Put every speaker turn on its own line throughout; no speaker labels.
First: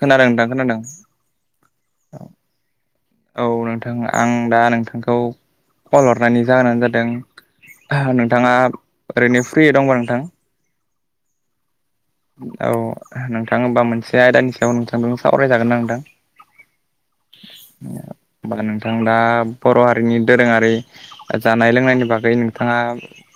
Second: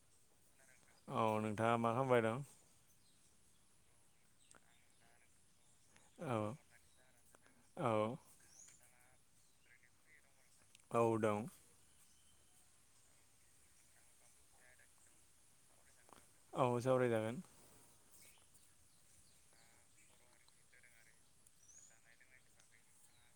खोनादों नोंथां खोनादों।
औ नोंथाङा मा खालामबायदों?
औ नोंथां आं दा नोंथांखौ कल
औ
हरनानै जाहोनानो
औ
जादों नोंथाङा ओरैनो फ्रि दंब नोंथां
औ दं
औ नोंथां होमबा मोनसे आयदानि सायाव नोंथांजों सावरायजागोन ना नोंथां
औ सावरायजागोन।
होमबा नोंथां दा बर' हारिनि दोरोङारि जानाय लोंनायनि बागै नोंथाङा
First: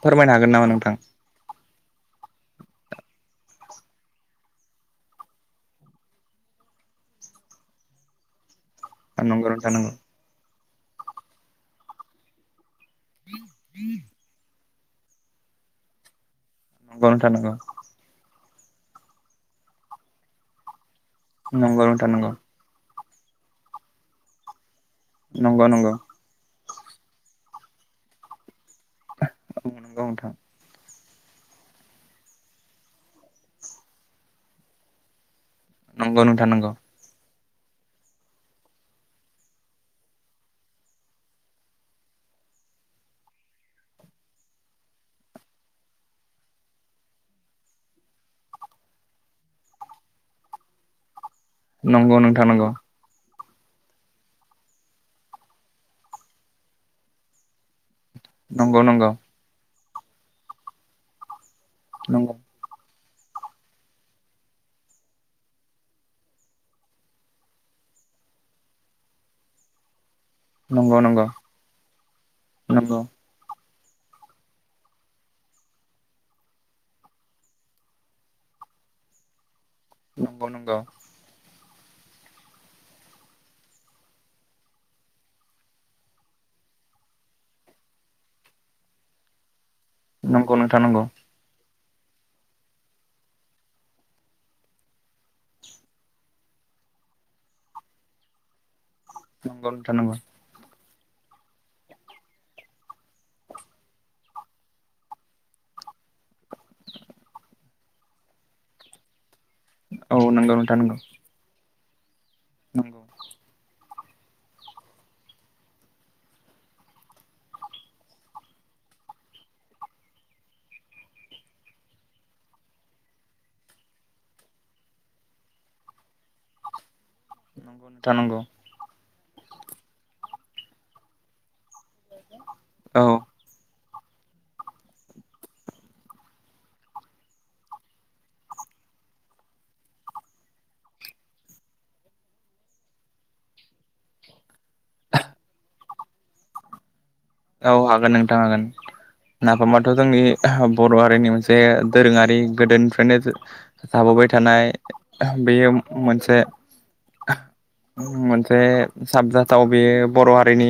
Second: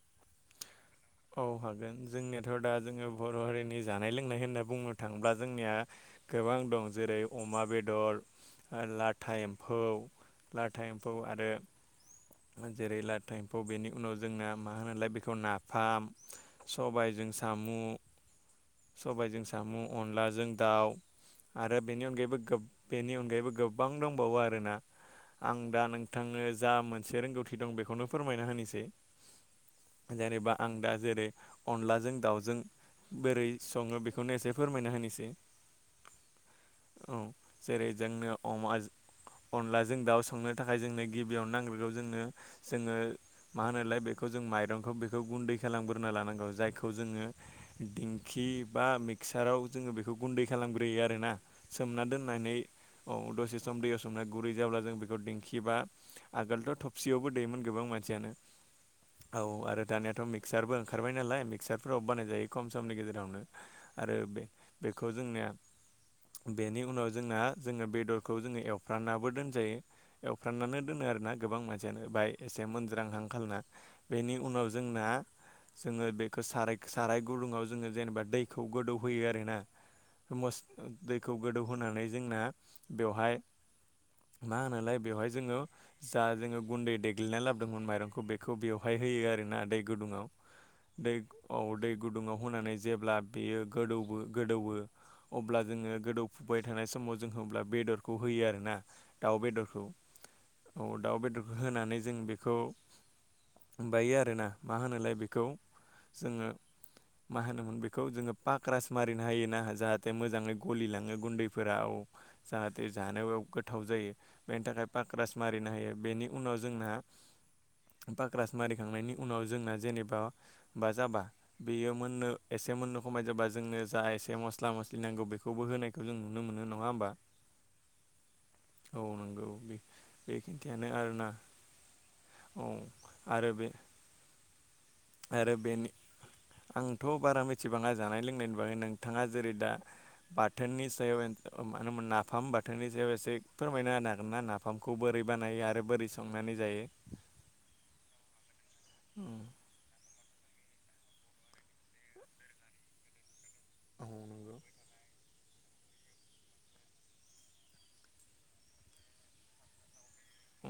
फोरमायनो हागोन नामा नोंथां
औ हागोन जोंनियाथ' दा जोङो बर' हारिनि जानाय लोंनाय होनना बुंनो थाङोब्ला जोंनिया गोबां दं जेरै अमा बेदर लाथा
नंगौ नोंथां
एम्फौ
नंगौ
लाथा एम्फौ आरो जेरै लाथा एम्फौ बेनि उनाव जोंना मा होनलाय बेखौ नाफाम
नंगौ
सबायजों
नोंथां नंगौ
साम' सबायजों साम' अनलाजों दाउ आरो बेनि अनगायैबो बेनि अनगायैबो गोबां दंबावो आरोना
नंगौ
आं दा
नोंथां
नोंथांनो जा मोनसे रोंगौथि दं बेखौनो फोरमायना होनोसै जेनेबा आं दा जेरै अनलाजों दाउजों बोरै सङो बेखौनो एसे फोरमायना होनोसै
नंगौ नोंथां नंगौ
औ जेरै जोंनो अनलाजों दाउ संनो थाखाय जोंनो गिबियावनो नांग्रोगौ जो जोङो मा होनाय बेखौ जों माइरंखौ बेखौ गुन्दै खालामग्रोना लानांगौ जायखौ जोङो दिंखि बा मिक्साराव जोङो बेखौ गुन्दै खालामग्रोयो आरोना
नोंथां
सोमना
नंगौ नोंथां
दोननानै
नंगौ
औ दसे सम दै असनना गुरै जाब्ला जों बेखौ दिंखिबा आगोलथ' थबसियावबो देमोन गोबां मानसि मिथियानो
नंगौ नोंथां
औ आरो दानियााथ' मिक्सारबो ओंखारबाय नालाय मिक्सारफोराव बानाय
नंगौ नंगौ
जायो खम समनि गेजेरावनो आरो बे बेखौ जोंनिया बेनि उनाव जोंना जोङो बेदरखौ जोङो एवफ्रानाबो दोनजायो एवफ्राननानै
नंगौ
दोनो
नंगौ
आरो ना गोबां मानसियानो बाहाय एसे
नंगौ
मोनोद्रां हांखालना बेनि उनाव जोंना जोङो बेखौ साराय साराय गुदुङाव जोङो जेनेबा दैखौ गोदौहोयो आरोना
नंगौ
मस
नंगौ
दैखौ गोदौहोनानै जोंना बेवहाय मा होनलाय बेवहाय जोङो जा जोङो गुन्दै देग्लिनायना लाबोदोंमोन माइरंखौ बेखौ बेवहाय होयो आरोना दै गुदुङाव
नंगौ नोंथां नंगौ
दै औ दै गुदुङाव होनानै जेब्ला बेयो गोदौ गोदौवो अब्ला जोङो गोदौफुबाय थानाय समाव जोंब्ला बेदरखौ होयो आरोना दाउ
नंगौ
बेदरखौ
नोंथां नंगौ
औ दाउ बेदरखौ होनानै जों बेखौ बायो आरोना मा होनोलाय बेखौ जोङो मा होनोमोन बेखौ जोङो पाक राज मारिनो हायो जाहाथे
औ नंगौ
मोजाङै
नोंथां नंगौ
गलिलाङो गुन्दैफोरााव
नंगौ
जाहाथे जानोाव गोथाव जायो बेनि थाखाय पक्रास मारिनो हायो बेनि उनाव जोंना पक्रास मारिखांनायनि उनाव जोंना जेनेबा बा जाबा बेयो मोननो एसे एसे मोननो खमाय जाबा जोंनो जा एसे मस्ला मस्लि नांगौ बेखौबो होनायखौ जों नुनो मोनो नङा होमबा।
नंगौ नोंथां नंगौ।
औ नंगौ बे खिन्थियानो आरोना। औ आरो बे बेनि आंथ' बारा मिथिबाङा जानाय लोंनायनि बागै नोंथाङा जेरै दा बाथोननि सायाव मानो होन नाफाम बाथोननि सायाव एसे फोरमायनो हागोन ना नाफाम नाफामखौ बोरै बानायो आरो बोरै संनानै जायो?
औ हागोन नोंथां हागोन। नाफामाथ' जोंनि बर' हारिनि मोनसे दोरोङारि गोदोनिफ्रायनो
औ
जाबोबाय
नंगौ
थानाय। बेयो मोनसे मोनसे साबजाथाव बेयो बर' हारिनि
औ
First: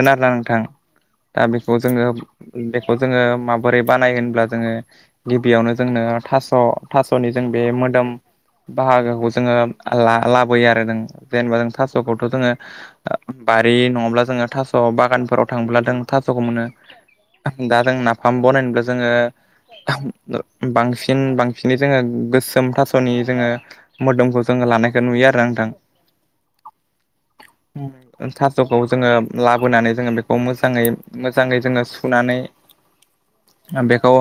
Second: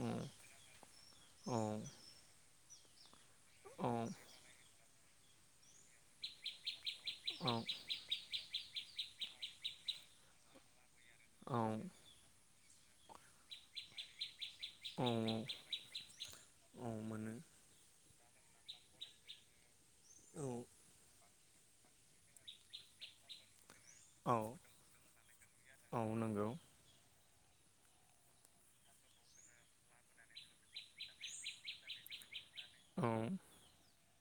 औ
आरोना नोंथां। दा
औ
बेखौ जोङो बेखौ जोङो माबोरै बानाय
औ
होनब्ला जोङो गिबियावनो जोंनो थास' थास'नि जों बे मोदोम बाहागोखौ जोङो लाबोयो। आरो जों जेनेबा
औ
जों
औ
थास'खौथ' जोङो बारि नङाब्ला जोङो थास'
औ
बागान फोराव थांब्ला जों थास'खौ मोनो
मोनो
दा जों नाफाम बानायनोब्ला जोङो
औ
बांसिन बांसिनै जोङो गोसोम थास'नि जोङो मोदोमखौ जोङो
औ
लानायखौ नुयो आरो नोंथां।
औ नंगौ
थास'खौ जोङो लाबोनानै जोङो बेखौ खौ मोजाङै मोजाङै जोङो सुनानै
औ
बेखौ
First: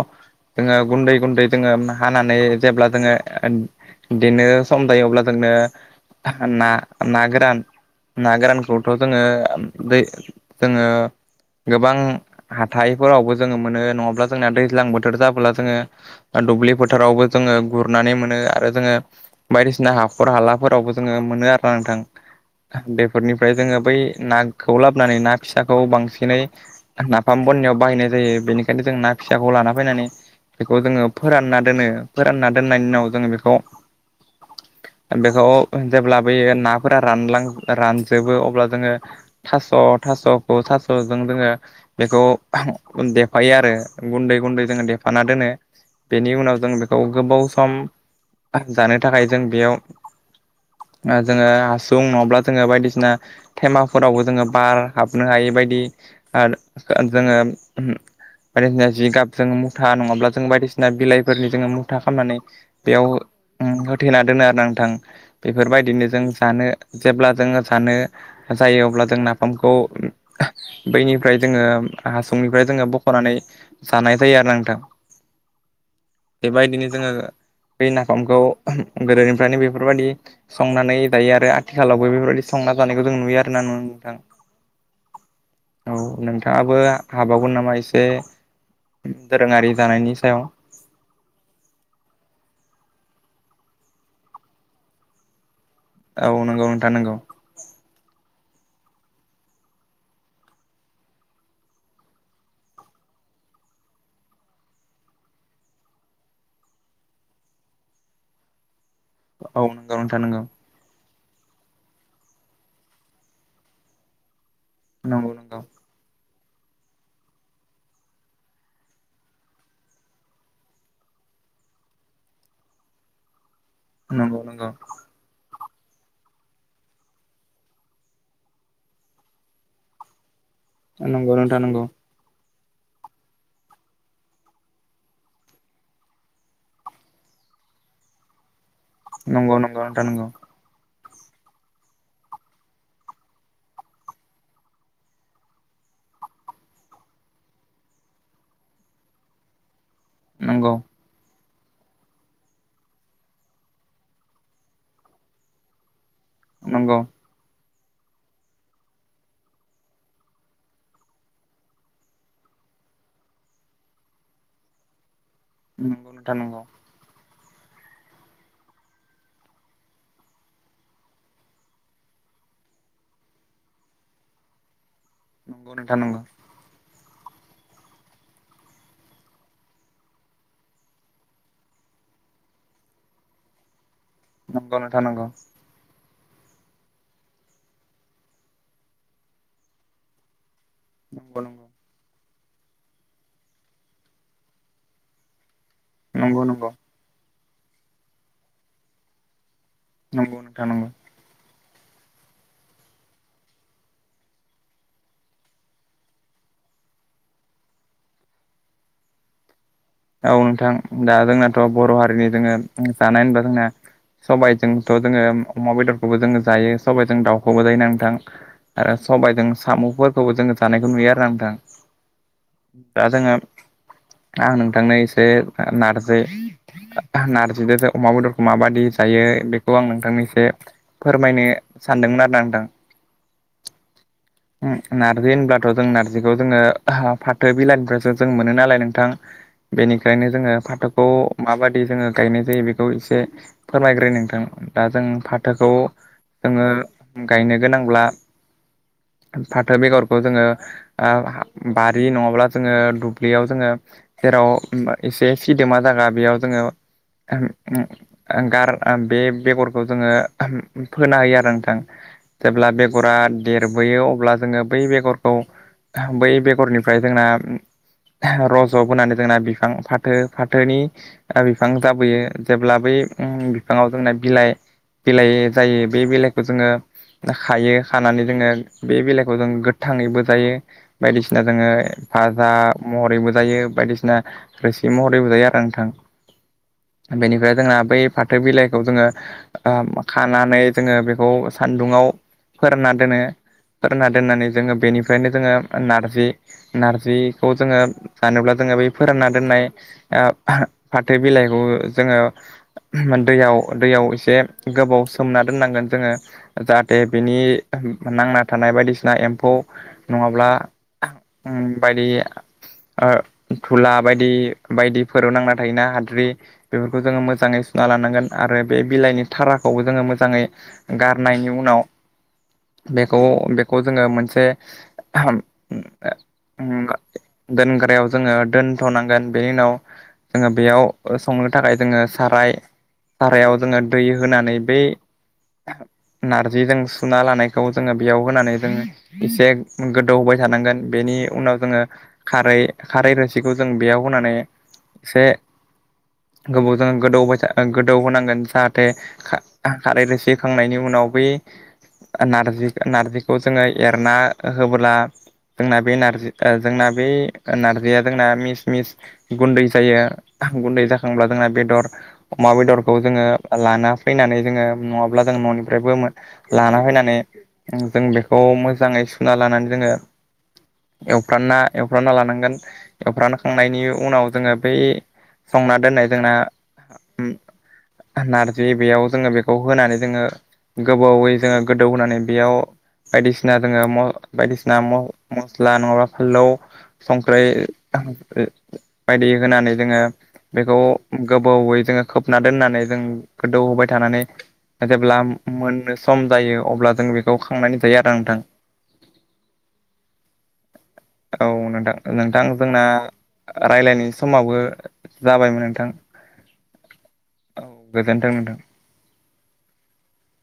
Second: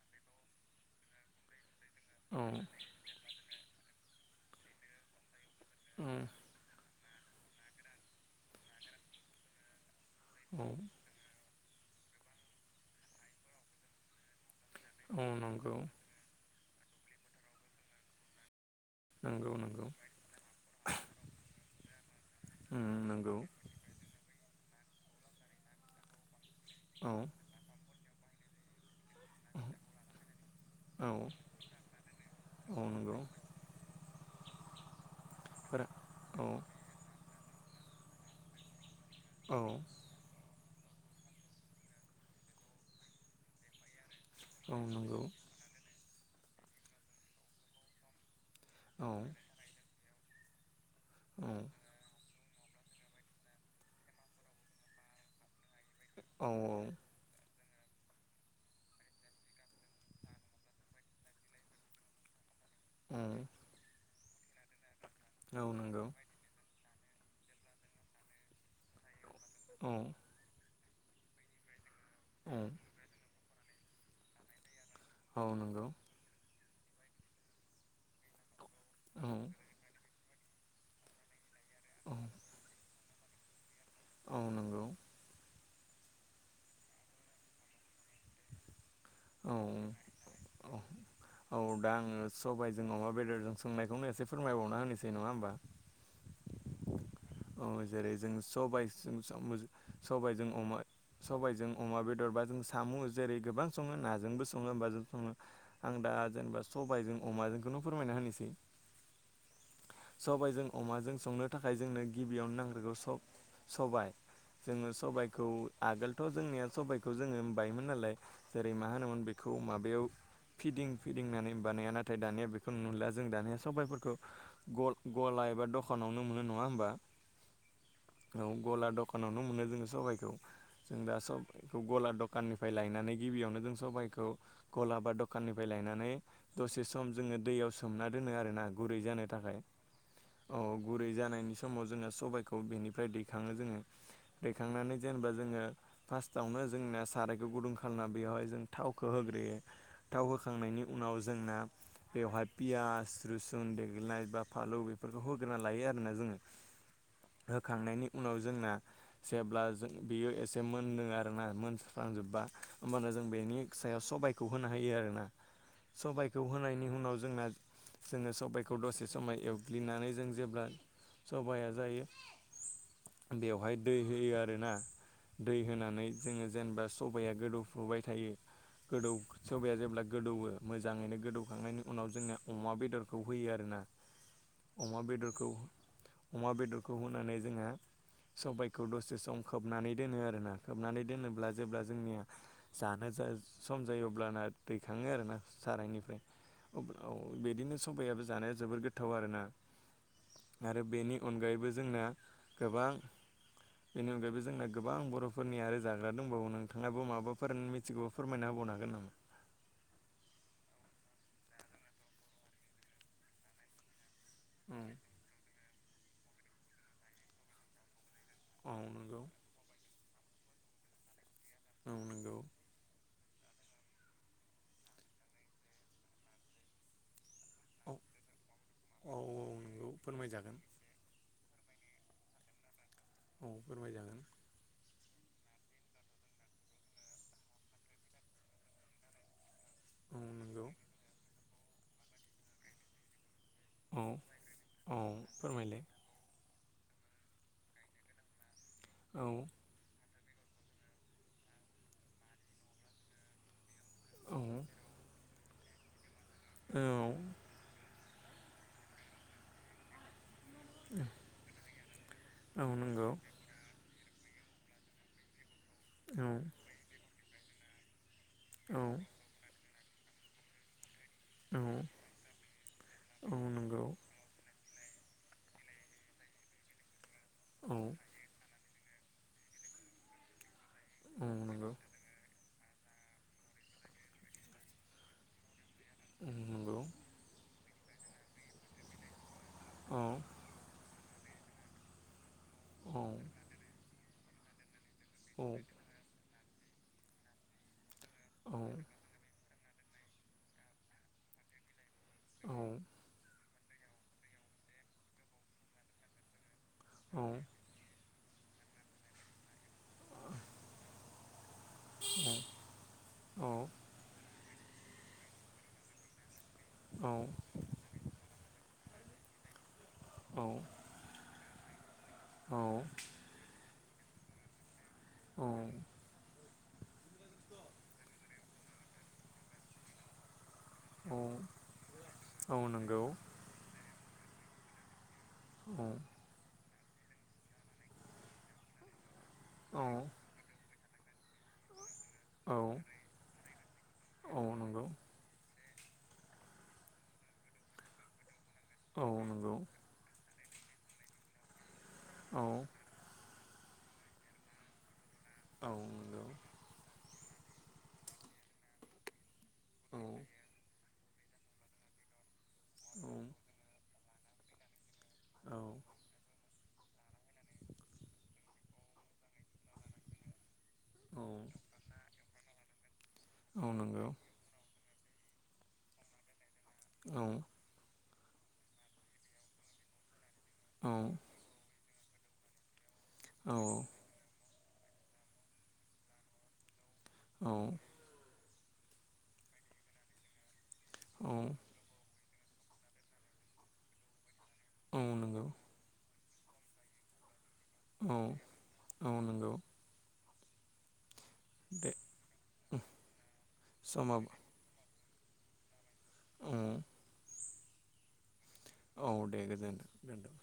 जोङो गुन्दै गुन्दै जोङो हानानै
औ
जेब्ला जोङो बिदिनो सम दायोब्ला जोंनो
औ
ना ना गोरान ना गोरानखौथ' जोङो दै
औ
जोङो गोबां हाथाइफोरावबो जोङो मोनो, नङाब्ला जोंना दै दैज्लां बोथोर
औ
जाबोला
नंगौ
जोङो दुब्लि बोथोरावबो जोङो गुरनानै मोनो। आरो जोङो
नंगौ नंगौ
बायदिसिना हाखर हालाफोरावबो जोङो मोनो आरोना नोंथां।
नंगौ
बेफोरनिफ्राय जोङो बै ना खौ लाबोनानै ना फिसाखौ बांसिनै
औ
नाफाम बनाययाव बाहायनाय जायो। बेनिखायनो जों ना फिसाखौ लाना फैनानै बेखौ जोङो
औ
फोरानना दोनो। फोरानना दोननायनि
औ
उनाव
नंगौ
जोङो बेखौ बेखौ
फोरा औ
जेब्लाबोयो नाफोरा रानलां रानजोबो अब्ला जोङो
औ
थास' थास'खौ थास'जों जोङो बेखौ देफायो आरो। गुन्दै गुन्दै
औ
जोङो देफाना
नंगौ
दोनो। बेनि उनाव जों बेखौ गोबाव सम जानो
औ
थाखाय जों बेयाव जोङो हासुं नङाब्ला जोङो बायदिसिना थेमाफोरावबो जोङो बार हाबनो हायै बायदि दि
औ
आरो जोङो [unintelligible] बायदिसिना जिगाब जोङ मुथा नङाब्ला जो बायदिसिना बिलाइफोरनि जोङो मुथा खालामनानै
ओम
थेना दोनो आरो नोंथां बेफोरबायदिनो जों जानो जेब्ला जोङो जानो जायो अब्ला जों नाफामखौ
औ
बैनिफ्राय जोङो हासुंनिफ्राय जोङो
औ
बख'नानै जानाय जायो आरो नोंथां।
औ नंगौ।
बेबायदिनो जोङो बै नाफामखौ गोदोनिफ्रायनो बेफोरबायदि संनानै दायो आरो आथिखालावबो बेफोरबायदि संना जानायखौ जों नुयो आरो ना नोंथां। औ नोंथाङाबो हाबावगोन नामा एसे
औ
दोरोङारि जानायनि सायाव
औ औ दा आङो सबाइजों अमा बेदर जों सोंनायखौनो एसे फोरमायबावना होनोसै नङा होमबा।
औ नंगौ नोंथा नांगौ।
औ जेरै जों सबायजों साम'जों अमा सबायजों अमा बेदर बा जों साम' जेरै गोबां सङो नाजोंबो सङो बा जों आं दा जेनेबा सबायजों अमाजोंखौनो फोरमायना होनोसै [inaudible]
औ नंगौ नोंथां नंगौ
सबाइजों अमाजों संनो थाखाय जोंनो गिबियावनो नांग्रोगौ स-सबाइ जोङो
नंगौ
सबाइखौ
नंगौ
आगोल जोंनिया सबाइखौ जोङो बायोमोन नालाय जेरै मा होनोमोन बेखौ माबायाव फिदिं फिदिंनानै बानाया नाथाय दानिया बेखौ नुला जों दानिया सबाइफोरखौ
नंगौ
ग-गला एबा दखानावनो मोनो नङा होमबा औ गला दखानावनो मोनो जोङो सबाइखौ जों
नंगौ
दा
नंगौ नोंथां
सबखौ
नंगौ
गला दखाननि फ्राय लायनानै गिबियावनो जों सबायखौ गला बा दखाननिफ्राय लायनानै दसे सम जोङो दै याव सोमना दोनो आरो ना गुरै जानो
नंगौ
थाखाय
नंगौ नोंथां नंगौ।
औ गुरै जानायनि समाव जोङो सबायखौ बेनिफ्राय दैखाङो जोङो रुखांनानै जेनेबा जोङो फार्स्टआवनो जोंना सारायखौ गुदुं खालामना बेवयावहाय जों थावखौ हो गोरोयो थाव
नंगौ
होखांनायनि उनाव जोंना बेवहाय पियास लोसन देग्लिनाय बा फानलु बेफोरखौ होग्रोना लायो आरोना जोङो
नंगौ
होखांनायनि उनाव जोंना जेब्ला जों बियो एसे मोनदों आरोना मोनस्रांजोबबा होमबानो जों बेनि सायाव सबाइखौ होनो हायो आरोना
नंगौ
सबाइखौ
नंगौ
होनायनि उनाव जोंना जोङो सबाइखौ दसे समाय एवग्लिनानै जों जेब्ला सबाया जायो। बेवहाय दै होयो आरोना दै
नंगौ नोंथां
होनानै
नंगौ
जोङो जेनेबा सबाइया गोदौफुबाय थायो गोदौ सबाइया जेब्ला गोदौवो मोजाङैनो गोदौखांनायनि उनाव जोंनिया अमा बेदरखौ होयो आरोना
नंगौ नोंथां नंगौ
अमा
नोंथां
बेदरखौ अमा बेदरखौ होनानै जोङो सबायखौ दसे सम खोबनानै दोनो आरोना खोबनानै
नंगौ
दोनोब्ला जेब्ला जोंनिया जानो सम जायो अब्लाना दैखाङो आरोना सारायनिफ्राय
नंगौ नंगौ
औ बिदिनो सबाइयाबो जानायाव जोबोर गोथाव आरोना
नंगौ नोंथां
आरो
नंगौ
बेनि अनगायैबो जोंना गोबां बेनि अनगायैबो जोंना गोबां बर'फोरनि आरो जाग्रा दंबावो नोंथाङाबो माबाफोर मिथिगौ फोरमायना होबावनो हागोन नामा?
औ नोंथां दा जोंनाथ' बर' हारिनि जोङो जानाय होनबा जोंना सबायजोंथ' जोङो अमा बेदरखौबो जोङो जायो सबाइजों दाउखौबो जायो नांथां।
औ
आरो
नंगौ
सबायजों साम'फोरखौबो जोङो जानायखौ नुयो आरो
औ नंगौ
आं जोङो आं थां नों इसे नारजैय नार जि
औ
अमा बेदरखौ माबायदि
औ
जायो
औ
बेखौ आं
नंगौ
नोंथांनि एसे
फोरमायजागोन
फोरमायनो सानदोंमोन आरो ना नोंथां।
औ फोरमाय जागोन।
नारजि होनब्लाथ' जों नार्जिखौ जोङो फाथो बिलाइनिफ्रायसो जों मोनो नालाय नोंथां
औ
बेनिखायनो जोङो
नंगौ
फाथोखौ माबायदि जोङो गायनाय जायो बेखौ एसे
औ
फोरमायग्रो नोंथां दा
औ
जों फाथोखौ
फोरमायलाय
जोङो गायनो गोनांब्ला
औ
फाथो बेगर खौ जोङो बारि नङाब्ला जोङो दुब्लियाव जोङो जेराव
औ
एसे सिदोमा जायगा बेयाव जोङो
औ
गार बे बेगरखौ जोङो फोना होयो आरो नोंथां
औ
जेब्ला
नंगौ
बेगरा देरबोयो। अब्ला जोङो बै बेगरखौ
औ
बै बेगरनिफ्राय जोंना रज'
औ
बोनानै जोंना बिफां फाथो-फाथोनि
औ
बिफां जाबोयो जेब्ला बै
औ नंगौ
बिफाङाव जोंना बिलाइ बिलाइ जायो बे बिलाइखौ जोङो
औ
खायो खानानै जोङो बे बेलाइखौ जों गोथाङैबो जायो
औ
बायदिसिना जोङो
नंगौ
फाजा महरैबो जायो बायदिसिना रोसि महरैबो जायो आरो
औ नंगौ
बेनिफ्राय जोंना बै फाथो बिलाइखौ जोङो
औ
खानानै जोङो बेखौ सानदुंआव फोरानना
औ
दोनो दना दोननानै जोङो बेनिफ्रायनो
औ
जोङो नारजि नारजिखौ जोङो
औ
सानब्ला जों बै फोरानना दोननाय फाथो बिलाइखौ जोङो दैयाव दैयाव एसे गोबाव सोमना दोननांगोन जोङो जाहाथे बिनि नांना थानाय बायदिसिना एम्फौ नङाब्ला बायदि धुला बायदि बायदिफोराव नांना थायोना हाद्रि बेफोरखौ जोङो मोजाङै सुना लानांगोन आरो बे बिलाइनि थाराग खौबो जोङो मोजाङै गारनायनि उनाव
औ
बेखौ खौ जोङो मोनसे
औ
दोनग्रायाव जोङो दोनथ'नांगोन बेनि उनाव जोङो बेयाव संनो थाखाय जोङो साराय
नंगौ
सारायाव जोङो दै होनानै बै
औ
नारजिजों सुना लानायखौ जोङो बेयाव होनानै जोङो एसे
औ
गोदौहोबाय थानांगोन बेनि उनाव जोङो खारै
औ
खारै रोसिखौ जों बेयाव होनानै
औ नंगौ
एसे गोबावजों गोदौ गोदौ होनांगोन जाहाथे
औ नंगौ
खारै रोसि होखांनायनि उनाव बै
औ नंगौ औ
नारजि नार्जिखौ जोङो एरना होबोला
औ
जोंना बे नारजि जोंना बे नारजिया जोंना मिस मिस गुन्दै जायो गुन्दै जाख सब्ला जोंना बेदर अमा बेदरखौ जोङो लाना फैनानै जोङो नङाब्ला जों
औ
न'निफ्रायबो लाना फैनानै जों बेखौ मोजाङै सुना लानानै जोङो एवफ्रानना एवफ्रानना लानांगोन
औ
एवफ्रानखांनायनि
नंगौ
उनाव जोङो बै संना दोननाय जोंना
औ
नारजि बेयाव जोङो बेखौ होनानै जोङो गोबावै जोङो गोदौ होनानै बेयाव बायदिसिना जोङो बायदिसिना ना मस्ला नङाबा फानलौ संख्रि बायदि होनानै जोङो बेखौ
औ
गोबावै जोङो खोबना दोननानै जों गोदौहाय थानानै
औ
जेब्ला
नंगौ
मोननो सम जायो अब्ला जों बेखौ खांनानै जायो आरो
औ
नोंथां
औ नंगौ
औ
दे
नोंथां नोंथां जोंना राय्लायनाय
समाबो
समावबो जाबायमोन नोंथां
[inaudible]
औ गोजोनथों नोंथां
औ दे गोजोन्थों